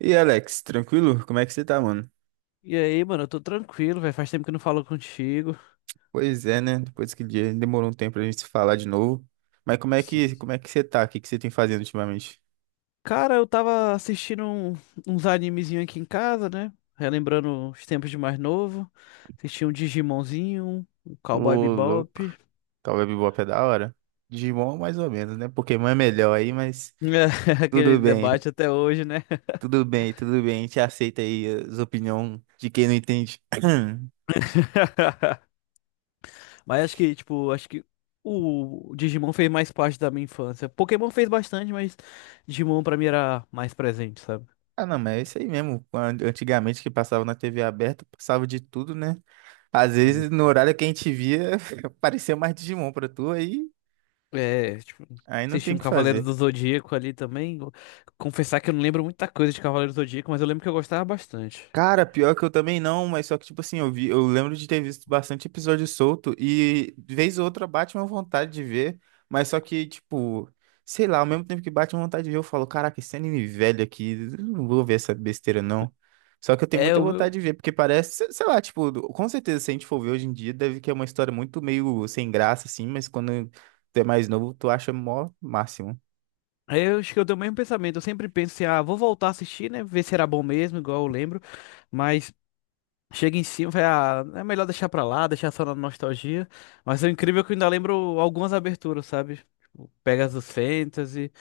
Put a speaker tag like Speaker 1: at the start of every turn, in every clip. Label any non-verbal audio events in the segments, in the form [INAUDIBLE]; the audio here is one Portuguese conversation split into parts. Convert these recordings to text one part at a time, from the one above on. Speaker 1: E aí, Alex, tranquilo? Como é que você tá, mano?
Speaker 2: E aí, mano, eu tô tranquilo, velho. Faz tempo que eu não falo contigo.
Speaker 1: Pois é, né? Depois que dia demorou um tempo pra gente se falar de novo. Mas como é
Speaker 2: Sim.
Speaker 1: que, como é que você tá? O que que você tem fazendo ultimamente?
Speaker 2: Cara, eu tava assistindo uns animezinhos aqui em casa, né? Relembrando os tempos de mais novo. Assisti um Digimonzinho, um
Speaker 1: Ô,
Speaker 2: Cowboy
Speaker 1: louco.
Speaker 2: Bebop.
Speaker 1: Cowboy Bebop é da hora. Digimon mais ou menos, né? Pokémon é melhor aí, mas
Speaker 2: [LAUGHS] Aquele
Speaker 1: tudo bem.
Speaker 2: debate até hoje, né?
Speaker 1: Tudo bem. A gente aceita aí as opiniões de quem não entende. [CLEARS THROAT]
Speaker 2: [LAUGHS] Mas acho que o Digimon fez mais parte da minha infância. Pokémon fez bastante, mas Digimon pra mim era mais presente, sabe?
Speaker 1: Ah, não, mas é isso aí mesmo. Antigamente que passava na TV aberta, passava de tudo, né? Às vezes no horário que a gente via, [LAUGHS] aparecia mais Digimon pra tu aí.
Speaker 2: É, tipo,
Speaker 1: Aí não
Speaker 2: assisti
Speaker 1: tem o
Speaker 2: um
Speaker 1: que
Speaker 2: Cavaleiro
Speaker 1: fazer.
Speaker 2: do Zodíaco ali também. Vou confessar que eu não lembro muita coisa de Cavaleiro do Zodíaco, mas eu lembro que eu gostava bastante.
Speaker 1: Cara, pior que eu também não, mas só que, tipo assim, eu vi, eu lembro de ter visto bastante episódio solto e vez ou outra bate uma vontade de ver, mas só que, tipo, sei lá, ao mesmo tempo que bate uma vontade de ver, eu falo, caraca, esse anime velho aqui, eu não vou ver essa besteira não. Só que eu tenho
Speaker 2: É,
Speaker 1: muita
Speaker 2: o
Speaker 1: vontade
Speaker 2: meu.
Speaker 1: de ver, porque parece, sei lá, tipo, com certeza se a gente for ver hoje em dia, deve que é uma história muito meio sem graça, assim, mas quando tu é mais novo, tu acha mó máximo.
Speaker 2: Eu acho que eu tenho o mesmo pensamento. Eu sempre penso assim, ah, vou voltar a assistir, né? Ver se era bom mesmo, igual eu lembro. Mas chega em cima, vai, ah, é melhor deixar pra lá, deixar só na nostalgia. Mas é incrível é que eu ainda lembro algumas aberturas, sabe? Tipo, Pegasus Fantasy,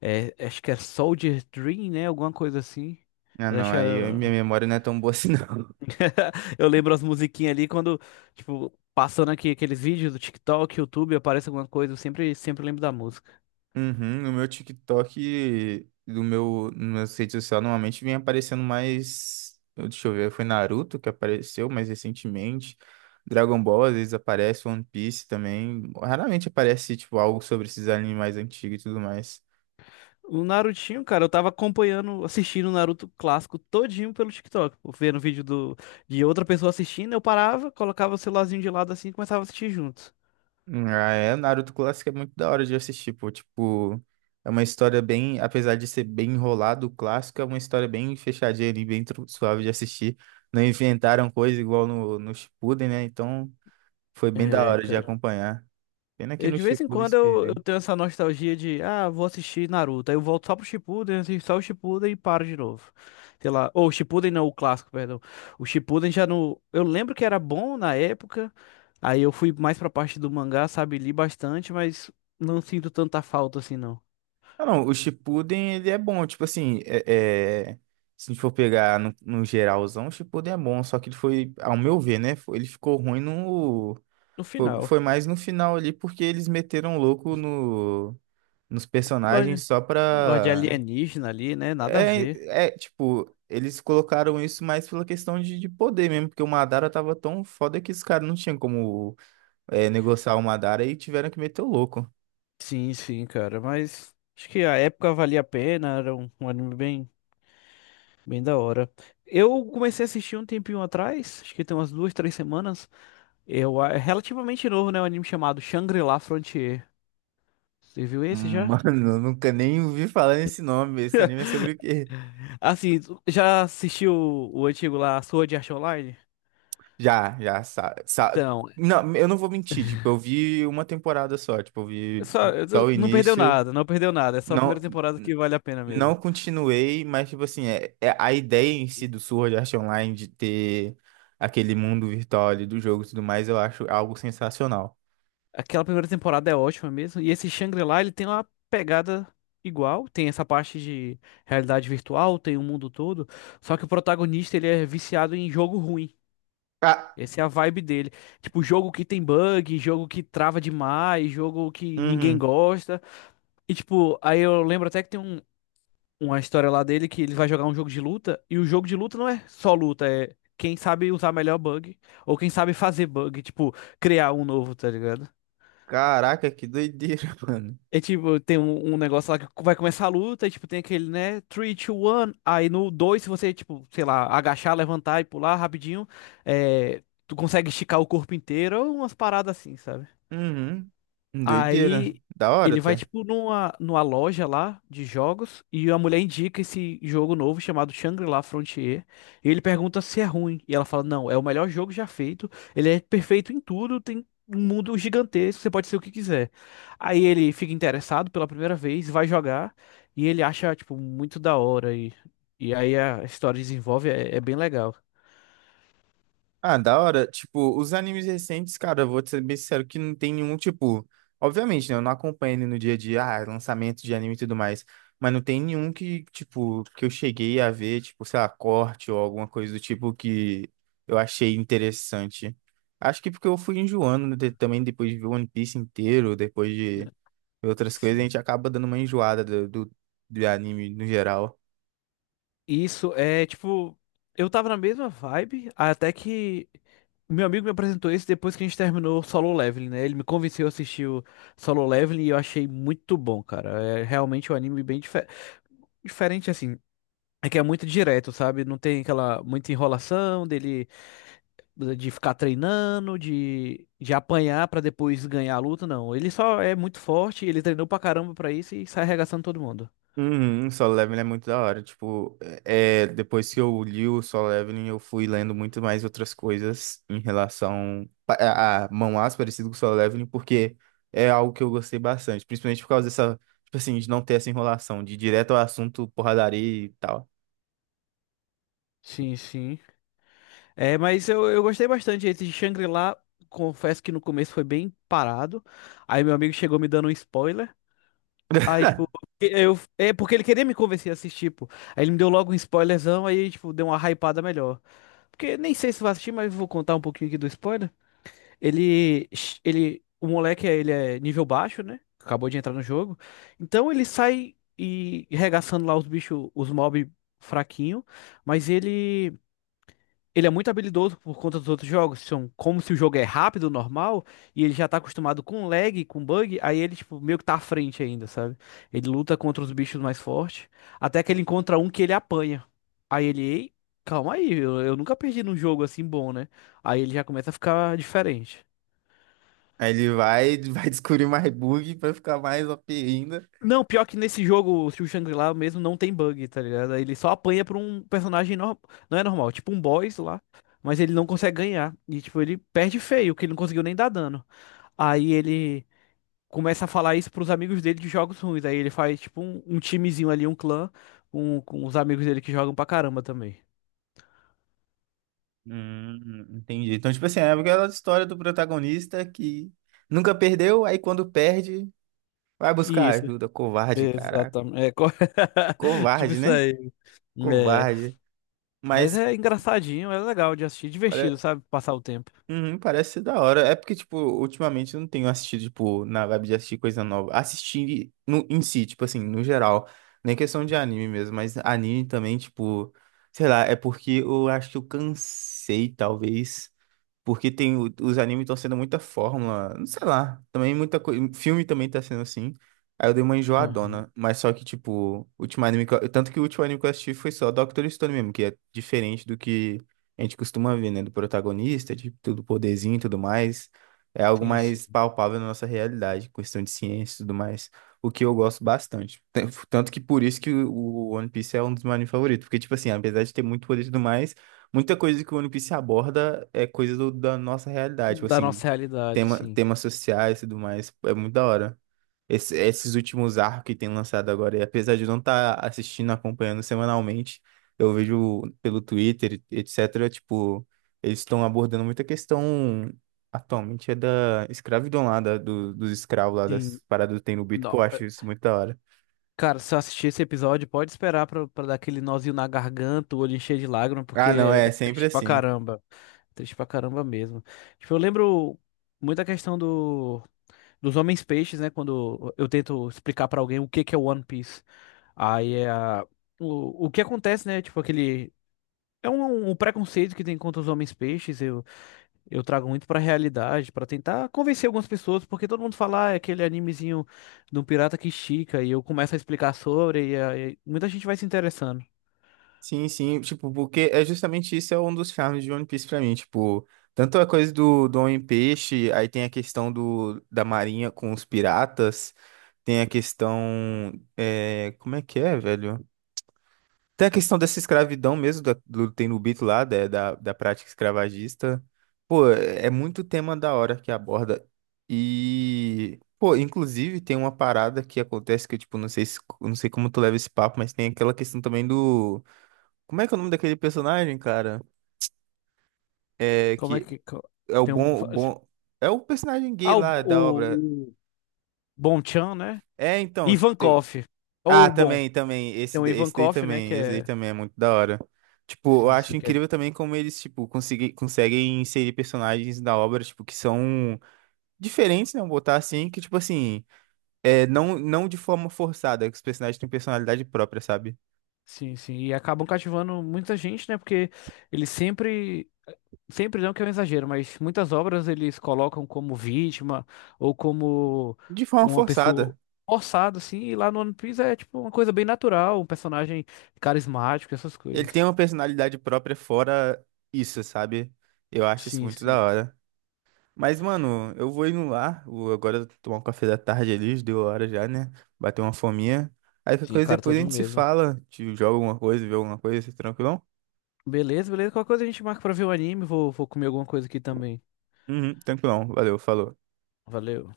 Speaker 2: é, acho que é Soldier Dream, né? Alguma coisa assim.
Speaker 1: Ah,
Speaker 2: Eu
Speaker 1: não,
Speaker 2: acho que
Speaker 1: minha
Speaker 2: era.
Speaker 1: memória não é tão boa assim, [LAUGHS] não.
Speaker 2: [LAUGHS] Eu lembro as musiquinhas ali quando, tipo, passando aqui aqueles vídeos do TikTok, YouTube, aparece alguma coisa, eu sempre, sempre lembro da música.
Speaker 1: Uhum, no meu TikTok, nas meu rede social, normalmente vem aparecendo mais. Deixa eu ver, foi Naruto que apareceu mais recentemente. Dragon Ball, às vezes aparece, One Piece também. Raramente aparece, tipo, algo sobre esses animes mais antigos e tudo mais.
Speaker 2: O Narutinho, cara, eu tava acompanhando, assistindo o Naruto clássico todinho pelo TikTok, pô, vendo vídeo do, de outra pessoa assistindo, eu parava, colocava o celularzinho de lado assim e começava a assistir junto.
Speaker 1: Ah, é, Naruto clássico é muito da hora de assistir, pô. Tipo, é uma história bem. Apesar de ser bem enrolado, o clássico é uma história bem fechadinha ali, suave de assistir. Não inventaram coisa igual no Shippuden, né? Então. Foi bem da
Speaker 2: É,
Speaker 1: hora de
Speaker 2: cara.
Speaker 1: acompanhar. Pena que
Speaker 2: Eu,
Speaker 1: no
Speaker 2: de vez em
Speaker 1: Shippuden
Speaker 2: quando
Speaker 1: se
Speaker 2: eu
Speaker 1: perdeu.
Speaker 2: tenho essa nostalgia de, ah, vou assistir Naruto. Aí eu volto só pro Shippuden, assisto só o Shippuden e paro de novo. Sei lá. Ou o Shippuden não, o clássico, perdão. O Shippuden já no Eu lembro que era bom na época. Aí eu fui mais pra parte do mangá, sabe? Li bastante, mas não sinto tanta falta assim, não.
Speaker 1: Ah, não, o Shippuden ele é bom, tipo assim, se a gente for pegar no geralzão, o Shippuden é bom, só que ele foi, ao meu ver, né, ele ficou ruim no...
Speaker 2: No
Speaker 1: Foi,
Speaker 2: final.
Speaker 1: foi mais no final ali, porque eles meteram louco no, nos
Speaker 2: Gosto
Speaker 1: personagens
Speaker 2: de,
Speaker 1: só
Speaker 2: gosto de
Speaker 1: pra...
Speaker 2: alienígena ali, né? Nada a
Speaker 1: É,
Speaker 2: ver.
Speaker 1: é, tipo, eles colocaram isso mais pela questão de poder mesmo, porque o Madara tava tão foda que os caras não tinham como negociar o Madara e tiveram que meter o louco.
Speaker 2: Sim, sim, cara. Mas acho que a época valia a pena. Era um anime bem. Bem da hora. Eu comecei a assistir um tempinho atrás, acho que tem umas duas, três semanas. É relativamente novo, né? Um anime chamado Shangri-La Frontier. Você viu esse já?
Speaker 1: Mano, eu nunca nem ouvi falar nesse nome. Esse anime é sobre o quê?
Speaker 2: Assim, tu já assistiu o antigo lá, Sword Art Online?
Speaker 1: Já, já, sa, sa-
Speaker 2: Então,
Speaker 1: Não, eu não vou mentir. Tipo, eu vi uma temporada só. Tipo, eu vi até o
Speaker 2: não perdeu
Speaker 1: início.
Speaker 2: nada, não perdeu nada. É só a primeira
Speaker 1: Não,
Speaker 2: temporada que vale a pena
Speaker 1: não
Speaker 2: mesmo.
Speaker 1: continuei, mas, tipo assim, é a ideia em si do Sword Art Online de ter aquele mundo virtual ali do jogo e tudo mais, eu acho algo sensacional.
Speaker 2: Aquela primeira temporada é ótima mesmo. E esse Shangri-La, ele tem uma pegada igual. Tem essa parte de realidade virtual, tem o mundo todo. Só que o protagonista, ele é viciado em jogo ruim.
Speaker 1: Ah,
Speaker 2: Essa é a vibe dele. Tipo, jogo que tem bug, jogo que trava demais, jogo que ninguém
Speaker 1: uhum.
Speaker 2: gosta. E, tipo, aí eu lembro até que tem uma história lá dele que ele vai jogar um jogo de luta. E o jogo de luta não é só luta, é quem sabe usar melhor bug. Ou quem sabe fazer bug, tipo, criar um novo, tá ligado?
Speaker 1: Caraca, que doideira, [LAUGHS] mano.
Speaker 2: É tipo, tem um negócio lá que vai começar a luta, e, tipo, tem aquele, né? 3, 2, 1. Aí no 2 se você, tipo, sei lá, agachar, levantar e pular rapidinho, é, tu consegue esticar o corpo inteiro, ou umas paradas assim, sabe?
Speaker 1: Uhum. Doideira.
Speaker 2: Aí
Speaker 1: Da hora
Speaker 2: ele vai,
Speaker 1: até.
Speaker 2: tipo, numa loja lá de jogos e a mulher indica esse jogo novo chamado Shangri-La Frontier. E ele pergunta se é ruim. E ela fala: Não, é o melhor jogo já feito. Ele é perfeito em tudo, tem um mundo gigantesco, você pode ser o que quiser. Aí ele fica interessado pela primeira vez, vai jogar e ele acha, tipo, muito da hora. E aí a história desenvolve, é bem legal.
Speaker 1: Ah, da hora. Tipo, os animes recentes, cara, eu vou te ser bem sincero que não tem nenhum, tipo. Obviamente, né? Eu não acompanho ele no dia a dia, lançamento de anime e tudo mais. Mas não tem nenhum que, tipo, que eu cheguei a ver, tipo, sei lá, corte ou alguma coisa do tipo que eu achei interessante. Acho que porque eu fui enjoando né, também depois de ver One Piece inteiro, depois de
Speaker 2: É.
Speaker 1: ver outras coisas, a
Speaker 2: Sim.
Speaker 1: gente acaba dando uma enjoada do anime no geral.
Speaker 2: Isso é tipo, eu tava na mesma vibe, até que meu amigo me apresentou esse depois que a gente terminou o Solo Leveling, né? Ele me convenceu a assistir o Solo Leveling e eu achei muito bom, cara. É realmente um anime bem diferente assim. É que é muito direto, sabe? Não tem aquela muita enrolação dele de ficar treinando, de apanhar pra depois ganhar a luta, não. Ele só é muito forte, ele treinou pra caramba pra isso e sai arregaçando todo mundo.
Speaker 1: Uhum, Solo Leveling é muito da hora. Tipo, depois que eu li o Solo Leveling, eu fui lendo muito mais outras coisas em relação a Mão-As parecido com o Solo Leveling, porque é algo que eu gostei bastante, principalmente por causa dessa, tipo assim, de não ter essa enrolação, de ir direto ao assunto, porradaria e tal.
Speaker 2: Sim, sim. É, mas eu gostei bastante. Esse de Shangri-La, confesso que no começo foi bem parado. Aí meu amigo chegou me dando um spoiler. Aí, tipo, é porque ele queria me convencer a assistir, pô. Aí ele me deu logo um spoilerzão, aí, tipo, deu uma hypada melhor. Porque nem sei se vai assistir, mas vou contar um pouquinho aqui do spoiler. Ele, ele, o moleque, ele é nível baixo, né? Acabou de entrar no jogo. Então ele sai e regaçando lá os bichos, os mob fraquinho, mas ele é muito habilidoso por conta dos outros jogos. São como se o jogo é rápido, normal, e ele já tá acostumado com lag, com bug, aí ele, tipo, meio que tá à frente ainda, sabe? Ele luta contra os bichos mais fortes, até que ele encontra um que ele apanha. Aí ele, ei, calma aí, eu nunca perdi num jogo assim bom, né? Aí ele já começa a ficar diferente.
Speaker 1: Aí ele vai, [LAUGHS] vai descobrir mais bug pra ficar mais OP ainda.
Speaker 2: Não, pior que nesse jogo, o Shangri-La mesmo não tem bug, tá ligado? Ele só apanha pra um personagem normal. Não é normal, tipo um boss lá. Mas ele não consegue ganhar. E, tipo, ele perde feio, que ele não conseguiu nem dar dano. Aí ele começa a falar isso pros amigos dele de jogos ruins. Aí ele faz, tipo, um timezinho ali, um clã, com os amigos dele que jogam pra caramba também.
Speaker 1: Entendi. Então, tipo assim, é aquela história do protagonista que nunca perdeu, aí quando perde, vai buscar
Speaker 2: Isso,
Speaker 1: ajuda, covarde, caraca.
Speaker 2: exatamente. É, [LAUGHS] tipo
Speaker 1: Covarde,
Speaker 2: isso
Speaker 1: né?
Speaker 2: aí. É.
Speaker 1: Covarde.
Speaker 2: Mas
Speaker 1: Mas
Speaker 2: é engraçadinho, é legal de assistir, divertido,
Speaker 1: pare-
Speaker 2: sabe? Passar o tempo.
Speaker 1: uhum, parece ser da hora. É porque, tipo, ultimamente eu não tenho assistido, tipo, na vibe de assistir coisa nova. Assistir no, em si, tipo assim, no geral. Nem questão de anime mesmo, mas anime também, tipo, sei lá, é porque eu acho que eu cansei, talvez. Porque tem, os animes estão sendo muita fórmula, não sei lá, também muita coisa, filme também tá sendo assim. Aí eu dei uma
Speaker 2: Aham.
Speaker 1: enjoadona, mas só que, tipo, o último anime que eu, tanto que o último anime que eu assisti foi só Doctor Stone mesmo, que é diferente do que a gente costuma ver, né? Do protagonista, de tudo poderzinho e tudo mais. É algo
Speaker 2: Sim,
Speaker 1: mais
Speaker 2: sim.
Speaker 1: palpável na nossa realidade, questão de ciência e tudo mais. O que eu gosto bastante. Tanto que por isso que o One Piece é um dos meus animes favoritos. Porque, tipo assim, apesar de ter muito poder e tudo mais. Muita coisa que o One Piece aborda é coisa da nossa realidade, tipo
Speaker 2: Da
Speaker 1: assim,
Speaker 2: nossa realidade, sim.
Speaker 1: temas sociais e tudo mais, é muito da hora. Esses últimos arcos que tem lançado agora, e apesar de eu não estar assistindo, acompanhando semanalmente, eu vejo pelo Twitter, etc., tipo, eles estão abordando muita questão atualmente da escravidão lá, dos escravos lá,
Speaker 2: Sim.
Speaker 1: das paradas do Tenryubito, pô,
Speaker 2: Não.
Speaker 1: eu acho isso muito da hora.
Speaker 2: Cara, se eu assistir esse episódio, pode esperar pra dar aquele nozinho na garganta, o olho encher de lágrima, porque
Speaker 1: Ah, não, é
Speaker 2: é
Speaker 1: sempre
Speaker 2: triste pra
Speaker 1: assim.
Speaker 2: caramba. Triste pra caramba mesmo. Tipo, eu lembro muito a questão do, dos homens peixes, né? Quando eu tento explicar pra alguém o que que é One Piece. Aí é a- o que acontece, né? Tipo, aquele. É um preconceito que tem contra os homens peixes. Eu trago muito pra realidade, pra tentar convencer algumas pessoas, porque todo mundo fala, ah, é aquele animezinho do pirata que estica, e eu começo a explicar sobre, e aí muita gente vai se interessando.
Speaker 1: Sim, sim, tipo, porque é justamente isso é um dos charmes de One Piece pra mim, tipo, tanto a coisa do Homem-Peixe, aí tem a questão da marinha com os piratas, tem a questão, é, como é que é, velho? Tem a questão dessa escravidão mesmo, do Tenryubito lá, da prática escravagista, pô, é muito tema da hora que aborda, e, pô, inclusive tem uma parada que acontece que eu, tipo, não sei, não sei como tu leva esse papo, mas tem aquela questão também do como é que é o nome daquele personagem, cara? É
Speaker 2: Como é
Speaker 1: que
Speaker 2: que. Co-
Speaker 1: é o
Speaker 2: Tem um.
Speaker 1: bom, o bom. É o personagem gay
Speaker 2: Ah, o,
Speaker 1: lá da obra.
Speaker 2: o, o Bonchan, né?
Speaker 1: É, então, tipo, tem...
Speaker 2: Ivankov. Ou
Speaker 1: Ah,
Speaker 2: o Bon.
Speaker 1: também, também.
Speaker 2: Tem
Speaker 1: Esse,
Speaker 2: o
Speaker 1: esse daí
Speaker 2: Ivankov, né? Que
Speaker 1: também. Esse daí
Speaker 2: é.
Speaker 1: também é muito da hora. Tipo, eu
Speaker 2: Sim,
Speaker 1: acho
Speaker 2: sim, que é.
Speaker 1: incrível também como eles, tipo, conseguem inserir personagens da obra, tipo, que são diferentes, né? Vamos botar assim, que, tipo assim, é, não de forma forçada, que os personagens têm personalidade própria, sabe?
Speaker 2: Sim, sim. E acabam cativando muita gente, né? Porque ele sempre. Sempre não que é um exagero, mas muitas obras eles colocam como vítima ou como
Speaker 1: De forma
Speaker 2: uma pessoa
Speaker 1: forçada.
Speaker 2: forçada, assim, e lá no One Piece é tipo uma coisa bem natural, um personagem carismático, essas
Speaker 1: Ele tem
Speaker 2: coisas.
Speaker 1: uma personalidade própria fora isso, sabe? Eu acho isso
Speaker 2: Sim,
Speaker 1: muito
Speaker 2: sim.
Speaker 1: da hora. Mas, mano, eu vou indo lá. Vou agora tomar um café da tarde ali, já deu hora já, né? Bater uma fominha. Aí qualquer
Speaker 2: Sim,
Speaker 1: coisa
Speaker 2: cara,
Speaker 1: depois a
Speaker 2: todo
Speaker 1: gente se
Speaker 2: mesmo.
Speaker 1: fala. Te joga alguma coisa, vê alguma coisa, tranquilão?
Speaker 2: Beleza, beleza. Qualquer coisa a gente marca pra ver o anime, vou comer alguma coisa aqui também.
Speaker 1: Uhum, tranquilão. Valeu, falou.
Speaker 2: Valeu.